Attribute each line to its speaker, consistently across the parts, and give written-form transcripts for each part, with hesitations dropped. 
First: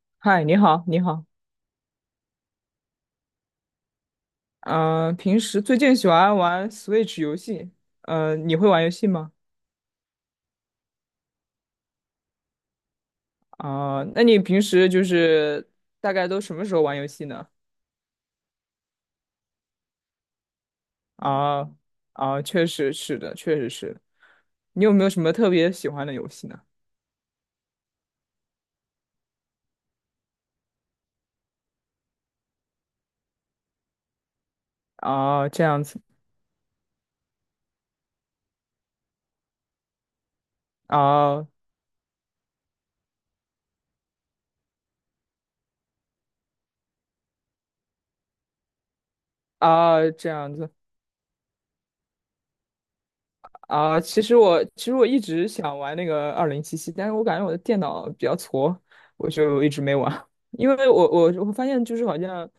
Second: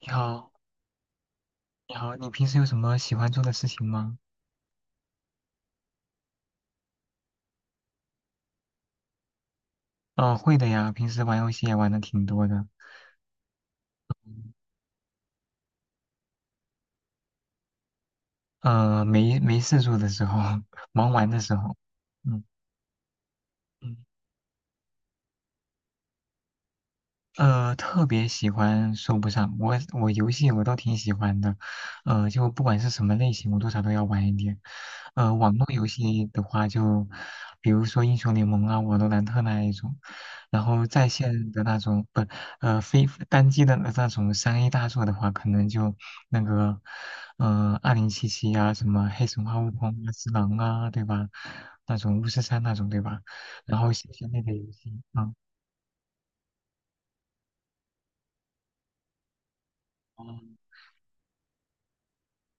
Speaker 1: 你
Speaker 2: 嗨，
Speaker 1: 好，
Speaker 2: 你好，你好。
Speaker 1: 你好，你平时有什么喜欢做的事情吗？
Speaker 2: 嗯、平时最近喜欢玩 Switch 游戏。你会玩游戏吗？
Speaker 1: 嗯、会的呀，平时玩游戏也玩的挺多的。
Speaker 2: 啊、那你平时就是大概都什么时候玩游戏呢？
Speaker 1: 没事做的时候，忙完的时
Speaker 2: 啊、
Speaker 1: 候。嗯
Speaker 2: 啊、确实是的，确实
Speaker 1: 嗯。
Speaker 2: 是。你有没有什么特别喜欢的游戏呢？
Speaker 1: 特别喜欢说不上，我游戏我倒挺喜欢的，就不管是什么类型，我多少都要玩一点。
Speaker 2: 啊、
Speaker 1: 网络
Speaker 2: 这样
Speaker 1: 游
Speaker 2: 子，
Speaker 1: 戏的话就，比如说英雄联盟啊、瓦罗兰特那一种，然后在
Speaker 2: 啊、
Speaker 1: 线的那种不，非单机的那种3A 大作的话，可能就那个，2077啊，什么黑神话悟空
Speaker 2: 啊、
Speaker 1: 啊、
Speaker 2: 这
Speaker 1: 只
Speaker 2: 样
Speaker 1: 狼
Speaker 2: 子。
Speaker 1: 啊，对吧？那种巫师3那种，对吧？然后
Speaker 2: 啊，
Speaker 1: 新
Speaker 2: 其
Speaker 1: 鲜
Speaker 2: 实
Speaker 1: 类的
Speaker 2: 我
Speaker 1: 游
Speaker 2: 其实
Speaker 1: 戏，
Speaker 2: 我一
Speaker 1: 啊。
Speaker 2: 直想玩那个二零七七，但是我感觉我的电脑比较矬，我就一直没玩。
Speaker 1: 哦。
Speaker 2: 因为我发现就是好像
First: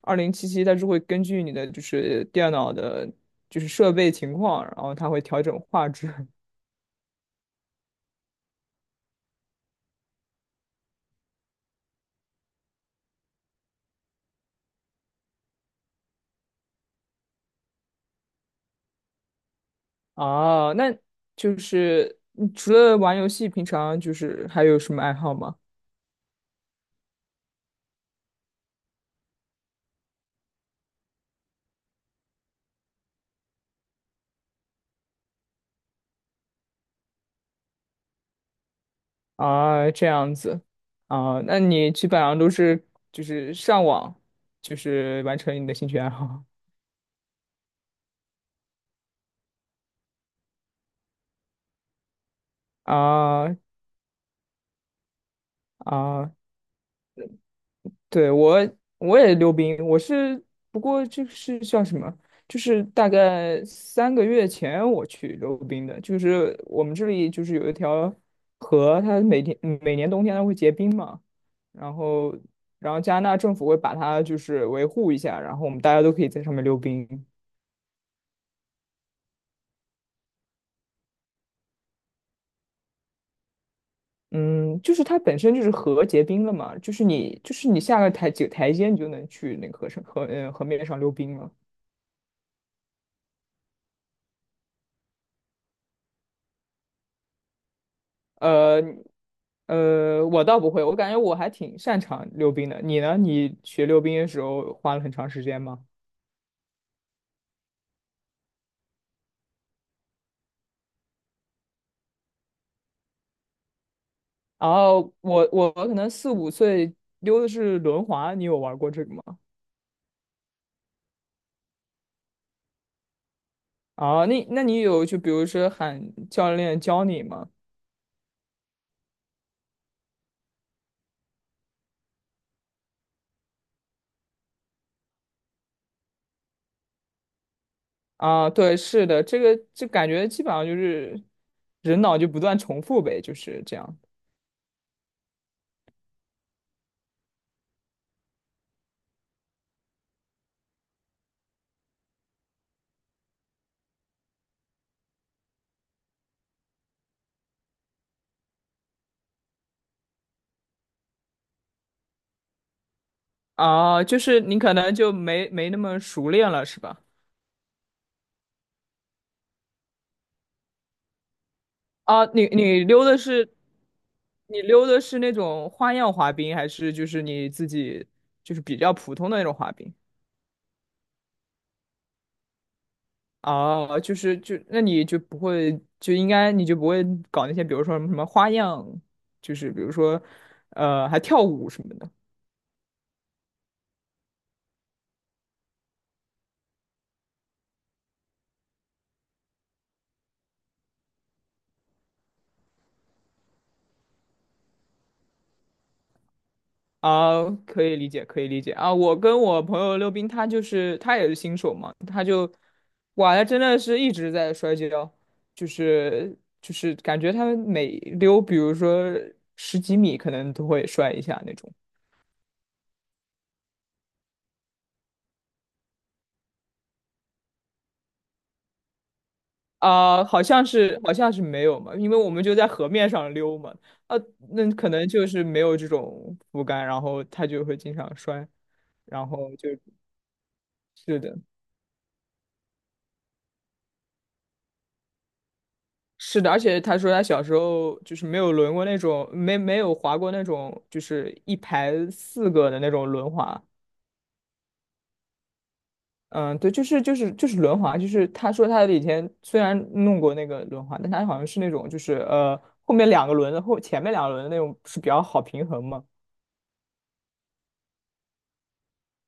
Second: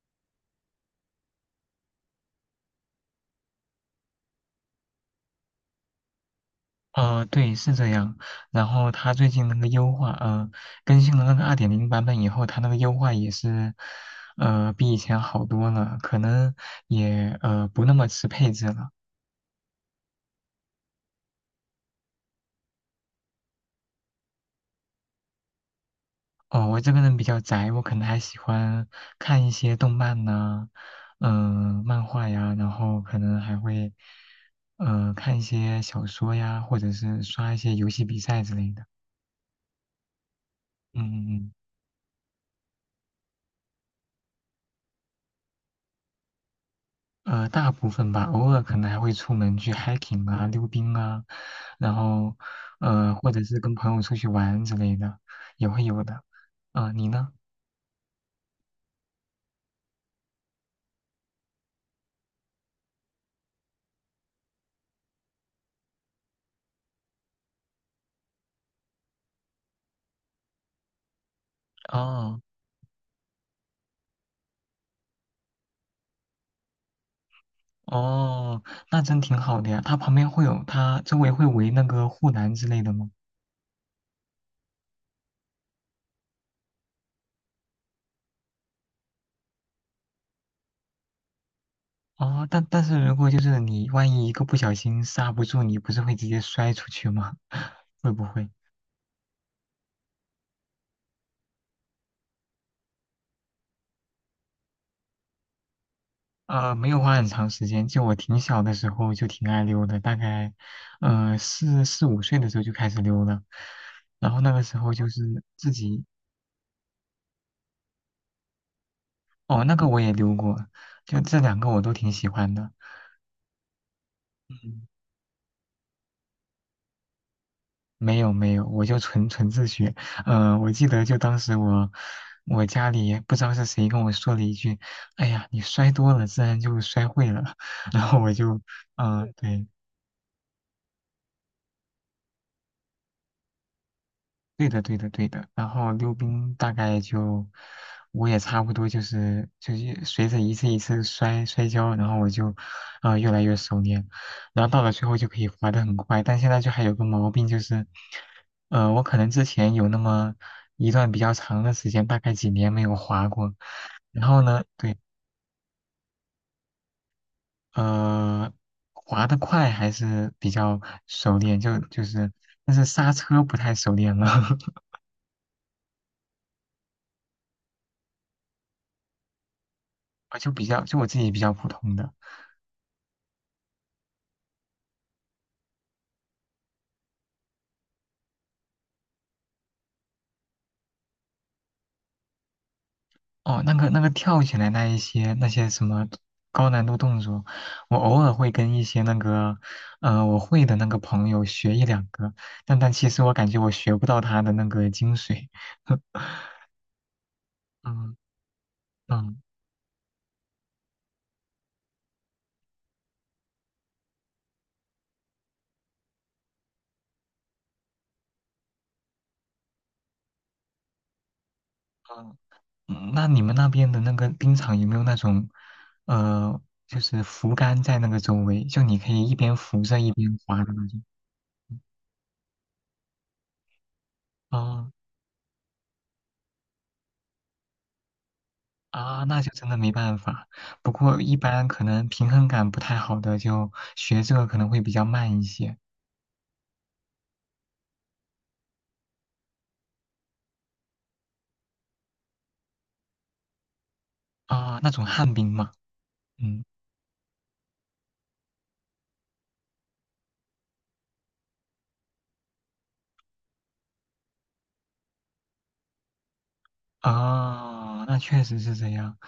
Speaker 2: 二零七七它是会根据你的就是电脑的，就是设备情况，然后它会调整画质。
Speaker 1: 对，是这样。然后它最近那个优化，更新了那个2.0版本以后，它那个优化也是，比以前好多了，可能也不那么吃配置了。
Speaker 2: 啊。那就是你除了玩游戏，平常就是还有什么爱好吗？
Speaker 1: 哦，我这个人比较宅，我可能还喜欢看一些动漫呐、漫画呀，然后可能还会，看一些小说呀，或者是刷一些游戏比赛之类的。
Speaker 2: 啊，这样子
Speaker 1: 嗯嗯
Speaker 2: 啊，
Speaker 1: 嗯。
Speaker 2: 那你基本上都是就是上网，就是完成你的兴趣爱好。
Speaker 1: 大部分吧，偶尔可能还会出门去 hiking 啊、溜冰啊，然后 或者
Speaker 2: 啊，
Speaker 1: 是跟朋友出去玩之类的，也会有的。
Speaker 2: 啊，
Speaker 1: 啊、你呢？
Speaker 2: 对，我也溜冰，我是不过就是叫什么？就是大概3个月前我去溜冰的，就是我们这里就是有一条河，它每年冬天它会结冰嘛，然后
Speaker 1: 哦。
Speaker 2: 然后加拿大政府会把它就是维护一下，然后我们大家都可以在上面溜冰。
Speaker 1: 哦，那真挺好的呀。它旁边会有，它周围会围那个护栏之类的吗？
Speaker 2: 嗯，就是它本身就是河结冰了嘛，就是你下个台几个台阶你就能去那个河面上溜冰了。
Speaker 1: 哦，但是如果就是你万一一个不小心刹不住，你不是会直接摔出去吗？会不会？
Speaker 2: 呃我倒不会，我感觉我还挺擅长溜冰的。你呢？你学溜冰的时候花了很长时间吗？
Speaker 1: 没有花很长时间，就我挺小的时候就挺爱溜的，大概，四五岁的时候就开始溜了，然后那个
Speaker 2: 然
Speaker 1: 时候就
Speaker 2: 后
Speaker 1: 是
Speaker 2: 我
Speaker 1: 自
Speaker 2: 我可
Speaker 1: 己。
Speaker 2: 能4、5岁溜的是轮滑，你有玩过这个吗？
Speaker 1: 哦，那个我也溜过，就这两个我都挺喜欢的。
Speaker 2: 啊，那你
Speaker 1: 嗯，
Speaker 2: 有就比如说喊教练教你吗？
Speaker 1: 没有没有，我就纯纯自学。我记得就当时我家里不知道是谁跟我说了一句：“哎呀，你摔多了，自然就摔会了。”然后我
Speaker 2: 啊，
Speaker 1: 就。
Speaker 2: 对，是的，
Speaker 1: 嗯、
Speaker 2: 这个
Speaker 1: 对，
Speaker 2: 就感觉基本上就是人脑就不断重复呗，就是这样。
Speaker 1: 对的，对的，对的。然后溜冰大概就，我也差不多就是随着一次一次摔摔跤，然后我就，越来越熟练，然后到了最后就可以滑得很快。但现在就还有个毛病就是，我可能之前有那么一段比较长的时间，大概几年没有滑过，
Speaker 2: 啊，就
Speaker 1: 然后
Speaker 2: 是你
Speaker 1: 呢，
Speaker 2: 可能
Speaker 1: 对。
Speaker 2: 就没那么熟练了，是吧？
Speaker 1: 呃，滑得快还是比较熟练，就就
Speaker 2: 啊，
Speaker 1: 是，
Speaker 2: 你
Speaker 1: 但是
Speaker 2: 你溜
Speaker 1: 刹
Speaker 2: 的
Speaker 1: 车
Speaker 2: 是
Speaker 1: 不太熟练了。
Speaker 2: 那种花样滑冰，还是就是你自己就是比较普通的那种滑冰？
Speaker 1: 我就比较就我自己比较普通的。
Speaker 2: 哦，就是那你就不会就应该你就不会搞那些，比如说什么什么花样，就是比如说还跳舞什么的
Speaker 1: 哦，那个跳起来那一些那些什么高难度动作，我偶尔会跟一些那个，我会的那个朋友学一两个，但其实我感觉我学不到他的那个精髓。
Speaker 2: 啊，可以理
Speaker 1: 嗯
Speaker 2: 解，可以理解啊。我
Speaker 1: 嗯。
Speaker 2: 跟我朋友溜冰，他就是他也是新手嘛，哇，他真的是一直在摔跤，就是就是感觉他们每溜，比如说十几米，可能都会摔一下那种。
Speaker 1: 嗯，那你们那边的那个冰场有没有那种，呃，就是扶杆在那个周围，就你可以一边扶着一边
Speaker 2: 好
Speaker 1: 滑
Speaker 2: 像
Speaker 1: 的那
Speaker 2: 是
Speaker 1: 种？
Speaker 2: 好像是没有
Speaker 1: 嗯。
Speaker 2: 嘛，因为我们就在河面上溜嘛，啊，那可
Speaker 1: 哦。
Speaker 2: 能就是没有这种扶杆，然后他就会经常摔，
Speaker 1: 啊，
Speaker 2: 然
Speaker 1: 那就
Speaker 2: 后
Speaker 1: 真
Speaker 2: 就
Speaker 1: 的没办法。不
Speaker 2: 是
Speaker 1: 过一
Speaker 2: 的，
Speaker 1: 般可能平衡感不太好的，就学这个可能会比较慢一些。
Speaker 2: 是的，而且他说他小时候就是没有轮过那种，没有滑过那种，就是一排四个的那种轮滑。
Speaker 1: 啊。那种旱冰嘛。
Speaker 2: 嗯，
Speaker 1: 嗯。
Speaker 2: 对，就是轮滑，就是他说他以前虽然弄过那个轮滑，但他好像是那种就是后面两个轮的前面两个轮的那种是比较好平衡嘛？
Speaker 1: 啊，那确实是这样。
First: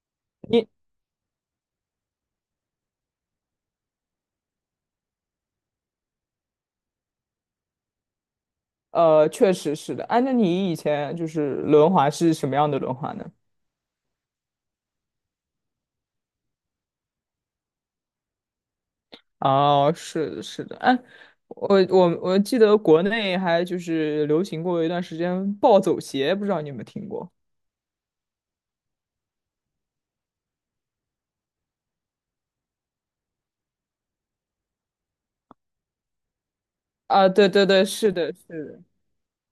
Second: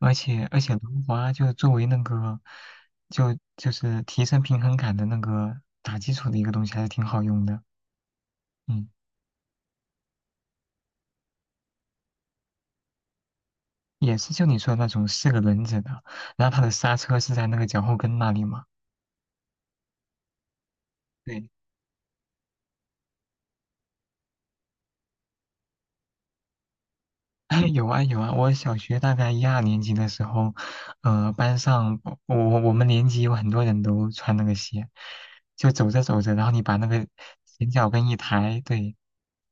Speaker 1: 而且而
Speaker 2: 你
Speaker 1: 且轮滑就作为那个，就是提升平衡感的那个打基础的一个东西，还是挺好用的。嗯。
Speaker 2: 确实是的，哎，那你以前就是轮滑是什么样的轮滑呢？
Speaker 1: 也是就你说的那种四个轮子的，然后它的刹车是在那个脚后跟那里嘛。
Speaker 2: 哦，是的是的，哎，
Speaker 1: 对。
Speaker 2: 我记得国内还就是流行过一段时间暴走鞋，不知道你有没有听过？
Speaker 1: 哎，有啊有啊，我小学大概一二年级的时候，班上我们年级有很多人都穿那个鞋，就走着走着，然后你把那个
Speaker 2: 啊，对对
Speaker 1: 前
Speaker 2: 对，
Speaker 1: 脚跟
Speaker 2: 是
Speaker 1: 一
Speaker 2: 的，
Speaker 1: 抬，
Speaker 2: 是的，
Speaker 1: 对，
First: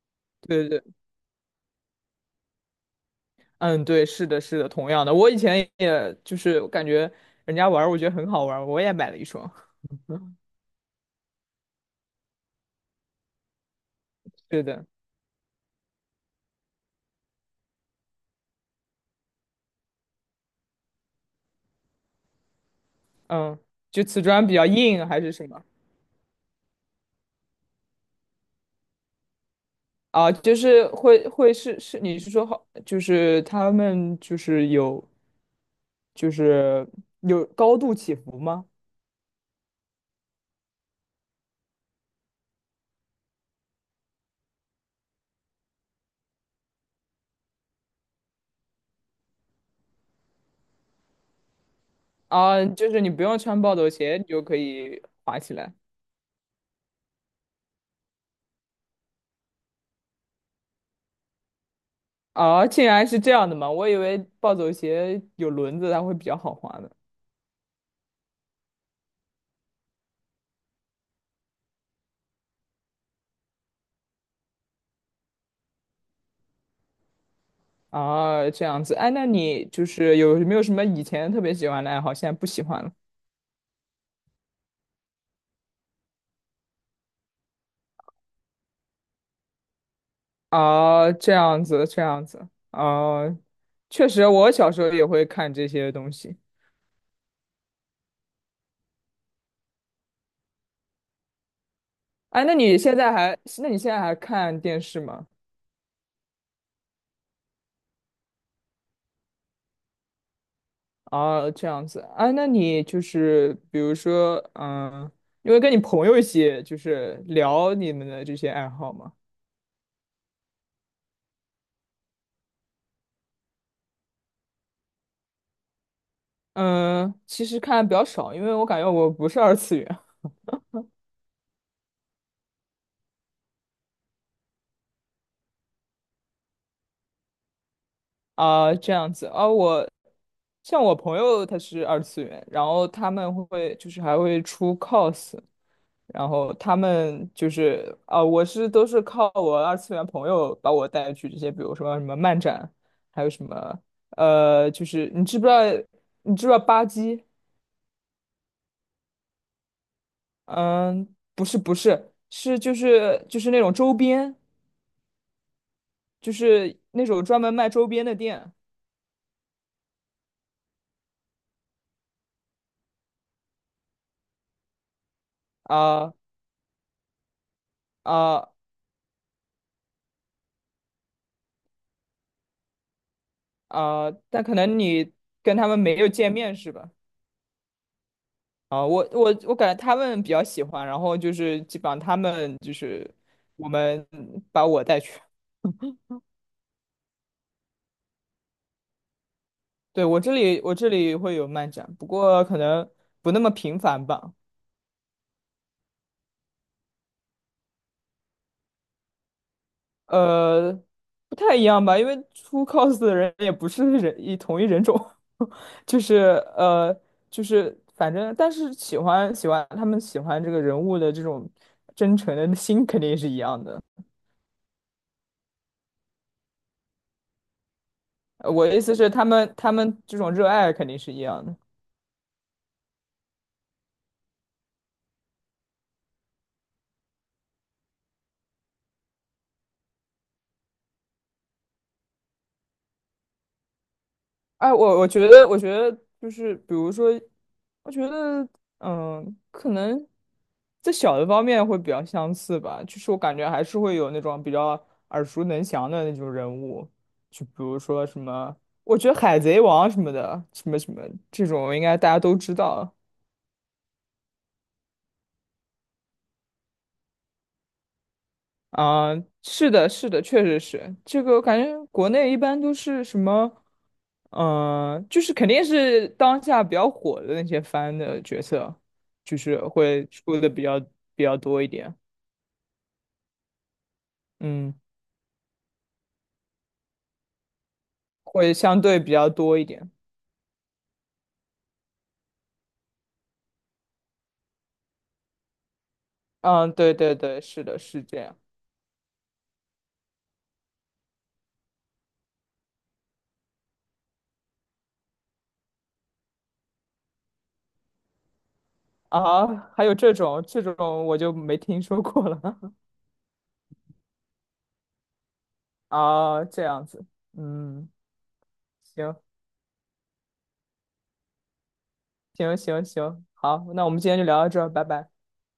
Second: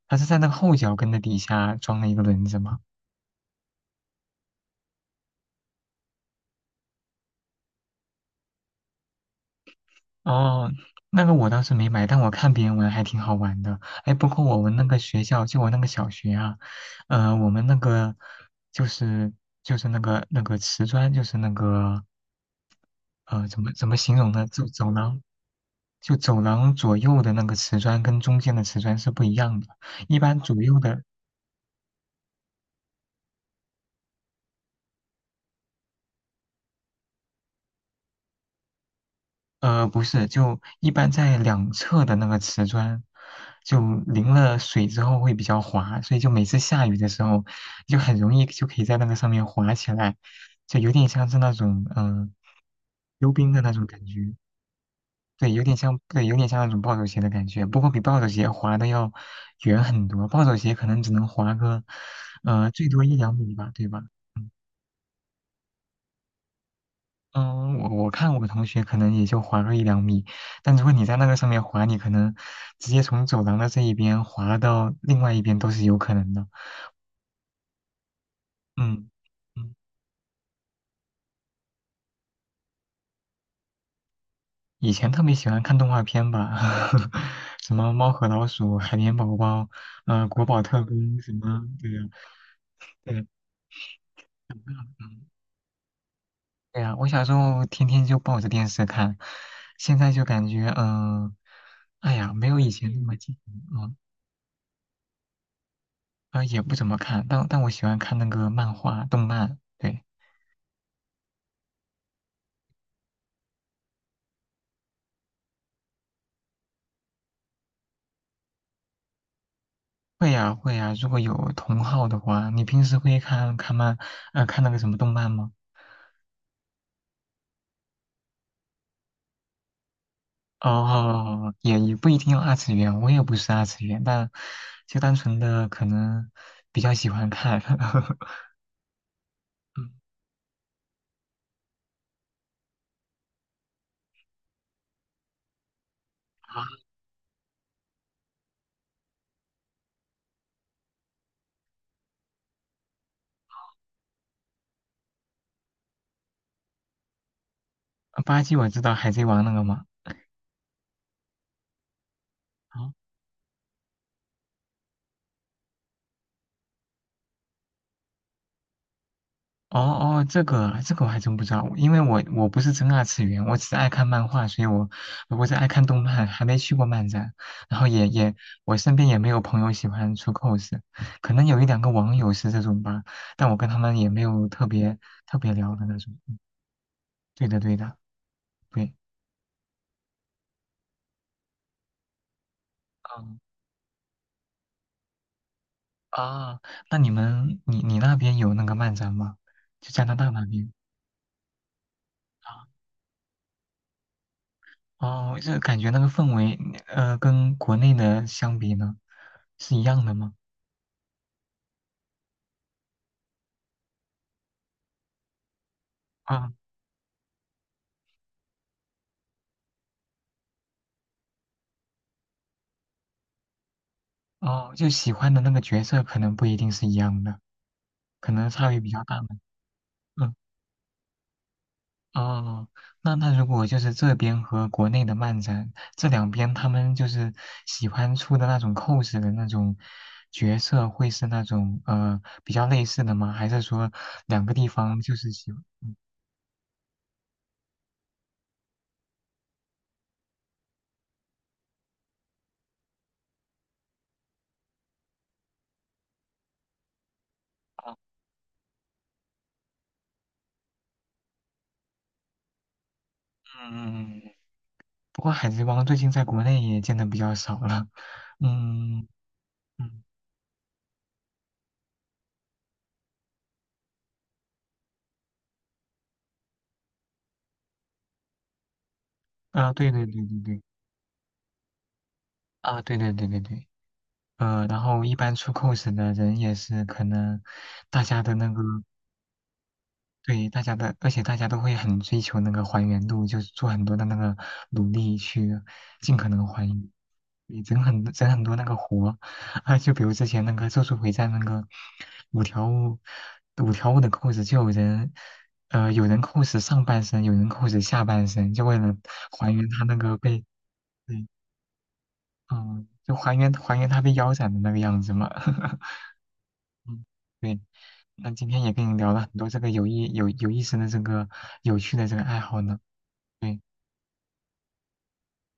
Speaker 1: 它是在那个
Speaker 2: 对
Speaker 1: 后
Speaker 2: 对。
Speaker 1: 脚跟的底下装了一个轮子嘛。
Speaker 2: 嗯，对，是的，是的，同样的，我以前也就是我感觉人家玩儿，我觉得很好玩儿，我也买了一双。
Speaker 1: 哦，那个我倒是没买，但我看别人玩还挺好玩的。哎，包括 我
Speaker 2: 对
Speaker 1: 们那
Speaker 2: 的，
Speaker 1: 个学校，就我那个小学啊，我们那个就是那个瓷砖，就是那个
Speaker 2: 嗯，
Speaker 1: 怎么
Speaker 2: 就
Speaker 1: 形
Speaker 2: 瓷
Speaker 1: 容呢？
Speaker 2: 砖比较
Speaker 1: 走
Speaker 2: 硬
Speaker 1: 廊。
Speaker 2: 还是什么
Speaker 1: 就走廊左右的那个瓷砖跟中间的瓷砖是不一样的。一
Speaker 2: 啊？
Speaker 1: 般
Speaker 2: 就
Speaker 1: 左右
Speaker 2: 是
Speaker 1: 的，
Speaker 2: 会是，你是说好，就是他们就是有就是有高度起伏吗？
Speaker 1: 不是，就一般在两侧的那个瓷砖，就淋了水之后会比较滑，所以就每次下雨的时候，就很容易就可以在那个上面滑起来，就有点像是那种
Speaker 2: 啊，就是你不
Speaker 1: 溜
Speaker 2: 用
Speaker 1: 冰
Speaker 2: 穿
Speaker 1: 的那
Speaker 2: 暴
Speaker 1: 种
Speaker 2: 走
Speaker 1: 感
Speaker 2: 鞋，你
Speaker 1: 觉。
Speaker 2: 就可以滑
Speaker 1: 对，
Speaker 2: 起
Speaker 1: 有
Speaker 2: 来。
Speaker 1: 点像，对，有点像那种暴走鞋的感觉，不过比暴走鞋滑的要远很多。暴走鞋可能只能滑个，
Speaker 2: 啊，竟
Speaker 1: 最多
Speaker 2: 然
Speaker 1: 一
Speaker 2: 是这
Speaker 1: 两
Speaker 2: 样
Speaker 1: 米
Speaker 2: 的
Speaker 1: 吧，
Speaker 2: 吗？
Speaker 1: 对
Speaker 2: 我以
Speaker 1: 吧？
Speaker 2: 为
Speaker 1: 嗯。
Speaker 2: 暴走鞋有轮子，它会比较好滑呢。
Speaker 1: 嗯，我看我同学可能也就滑个一两米，但如果你在那个上面滑，你可能直接从走廊的这一边滑到另外一边都是有可能的。
Speaker 2: 啊，这样子，
Speaker 1: 嗯。
Speaker 2: 哎，那你
Speaker 1: 嗯，
Speaker 2: 就是有没有什么以前特别喜欢的爱好，现在不喜欢了？
Speaker 1: 以前特别喜欢看动画片吧，什么《猫和老鼠》《海绵宝宝》《国宝特工》
Speaker 2: 啊，
Speaker 1: 什
Speaker 2: 这
Speaker 1: 么，
Speaker 2: 样子，
Speaker 1: 对
Speaker 2: 这
Speaker 1: 呀、
Speaker 2: 样子，
Speaker 1: 对呀、
Speaker 2: 啊，确实，我小时候也会
Speaker 1: 嗯，
Speaker 2: 看这些东西。
Speaker 1: 对呀、我小时候天天就抱着电视看，现在就感觉哎呀，
Speaker 2: 哎，
Speaker 1: 没
Speaker 2: 那
Speaker 1: 有以
Speaker 2: 你
Speaker 1: 前
Speaker 2: 现
Speaker 1: 那
Speaker 2: 在
Speaker 1: 么近。
Speaker 2: 还，那你现
Speaker 1: 嗯。
Speaker 2: 在还看电视吗？
Speaker 1: 啊，也不怎么看，但我喜欢看那个漫画、动漫。对，
Speaker 2: 啊，这样子，哎，那你就是比如说，嗯，因为跟你朋友一起就是聊你们的这些爱好吗？
Speaker 1: 会呀、会呀、如果有同好的话，你平时会看看漫，看那个什么动漫吗？
Speaker 2: 嗯，其实看的比较少，因为我感觉我不是二次元。
Speaker 1: 哦，也不一定要二次元，我也不是二次元，但就单纯的可能比较喜欢看。
Speaker 2: 啊，这样子啊，
Speaker 1: 嗯。
Speaker 2: 像我朋友他是二次元，然后他们会就是还会出 cos，然后他们就是啊，我是都是靠我二次元朋友把我带去这些，比如说什么漫展，还有什么就是你知不知道吧唧？
Speaker 1: 啊，巴基我知道《海贼王》那个嘛。
Speaker 2: 嗯，不是不是，是就是那种周边，就是那种专门卖周边的店
Speaker 1: 哦哦，这个我还真不知道，因为我不是真二次元，我只是爱看漫画，所以我我是爱看动
Speaker 2: 啊
Speaker 1: 漫，还没去过漫展，然后
Speaker 2: 啊。
Speaker 1: 我身边也没有朋友喜欢出 cos，可能有一两个网友是这种吧，但我跟他们也没
Speaker 2: 但
Speaker 1: 有
Speaker 2: 可
Speaker 1: 特
Speaker 2: 能
Speaker 1: 别
Speaker 2: 你
Speaker 1: 特别
Speaker 2: 跟他
Speaker 1: 聊
Speaker 2: 们
Speaker 1: 的
Speaker 2: 没
Speaker 1: 那
Speaker 2: 有
Speaker 1: 种。
Speaker 2: 见面是吧？
Speaker 1: 对的对的，
Speaker 2: 啊、
Speaker 1: 对。
Speaker 2: 我感觉他们比较喜欢，然后就是基本上他们就是
Speaker 1: 嗯。
Speaker 2: 我们把我带去。
Speaker 1: 啊，那你们你你那边有那个漫展吗？就加
Speaker 2: 对，
Speaker 1: 拿
Speaker 2: 我
Speaker 1: 大
Speaker 2: 这
Speaker 1: 那
Speaker 2: 里
Speaker 1: 边。
Speaker 2: 我这里会有漫展，不过可
Speaker 1: 啊？
Speaker 2: 能不那么频繁吧。
Speaker 1: 哦，这感觉那个氛围跟国内的相比呢，是一样的吗？
Speaker 2: 呃，不太一样吧，因为出 cos 的人也不是人一同一人种，就是
Speaker 1: 啊。
Speaker 2: 呃就是反正，但是喜欢喜欢他们喜欢这个人物的这种真诚的心肯定是一样的。
Speaker 1: 哦，就喜欢的那个角色可能不一定是一样的，可能
Speaker 2: 我
Speaker 1: 差
Speaker 2: 的
Speaker 1: 别
Speaker 2: 意
Speaker 1: 比
Speaker 2: 思
Speaker 1: 较
Speaker 2: 是，
Speaker 1: 大
Speaker 2: 他
Speaker 1: 嘛。
Speaker 2: 们他们这种
Speaker 1: 嗯。
Speaker 2: 热爱肯定是一样的。
Speaker 1: 哦，那如果就是这边和国内的漫展这两边，他们就是喜欢出的那种 cos 的那种角色，会是那种比较类似的吗？还是说两个地
Speaker 2: 哎，
Speaker 1: 方
Speaker 2: 我
Speaker 1: 就
Speaker 2: 觉
Speaker 1: 是
Speaker 2: 得，
Speaker 1: 喜
Speaker 2: 我
Speaker 1: 欢？
Speaker 2: 觉得就是，比如说，我觉得，嗯，可能在小的方面会比较相似吧。就是我感觉还是会有那种比较耳熟能详的那种人物，就比如
Speaker 1: 哦。
Speaker 2: 说什么，我觉得《海贼王》什么的，什么什么这种，应该大家都知道。
Speaker 1: 嗯，不过海贼王最近在国内也见的比较少了。嗯。
Speaker 2: 啊，是的，
Speaker 1: 嗯，
Speaker 2: 是的，确实是这个。我感觉国内一般都是什么，嗯，就是肯定是当下比较火的那些番的角色，就是
Speaker 1: 啊，对对
Speaker 2: 会
Speaker 1: 对
Speaker 2: 出
Speaker 1: 对
Speaker 2: 的
Speaker 1: 对。
Speaker 2: 比较多一点，
Speaker 1: 啊，对对对对对。
Speaker 2: 嗯，
Speaker 1: 然后一般出 cos 的人也是可能大家的那
Speaker 2: 会
Speaker 1: 个
Speaker 2: 相对比较多一点。
Speaker 1: 对大家的，而且大家都会很追求那个还原度，就是做很多的那个努力去尽可能还
Speaker 2: 嗯，
Speaker 1: 原，
Speaker 2: 对对对，
Speaker 1: 你
Speaker 2: 是的，
Speaker 1: 整
Speaker 2: 是
Speaker 1: 很
Speaker 2: 这
Speaker 1: 整
Speaker 2: 样
Speaker 1: 很多那个活啊，就比如之前那个《咒术回战》那个五条悟五条悟的 cos 就有人。有人 cos 上半身，有人 cos 下半身，就为了
Speaker 2: 啊。
Speaker 1: 还原他
Speaker 2: 还有
Speaker 1: 那
Speaker 2: 这
Speaker 1: 个
Speaker 2: 种
Speaker 1: 被。
Speaker 2: 这种我
Speaker 1: 对。
Speaker 2: 就没听说过了
Speaker 1: 嗯，就还原他被腰斩的那个样子嘛。
Speaker 2: 啊，这样
Speaker 1: 嗯，
Speaker 2: 子，
Speaker 1: 对，
Speaker 2: 嗯，
Speaker 1: 那今天也跟你聊
Speaker 2: 行
Speaker 1: 了很多这个有意思的这个有趣的这个爱
Speaker 2: 行
Speaker 1: 好呢。
Speaker 2: 行行，
Speaker 1: 对，
Speaker 2: 好，那我们今天就聊到这儿，拜拜。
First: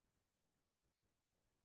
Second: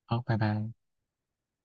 Speaker 1: 好，拜拜。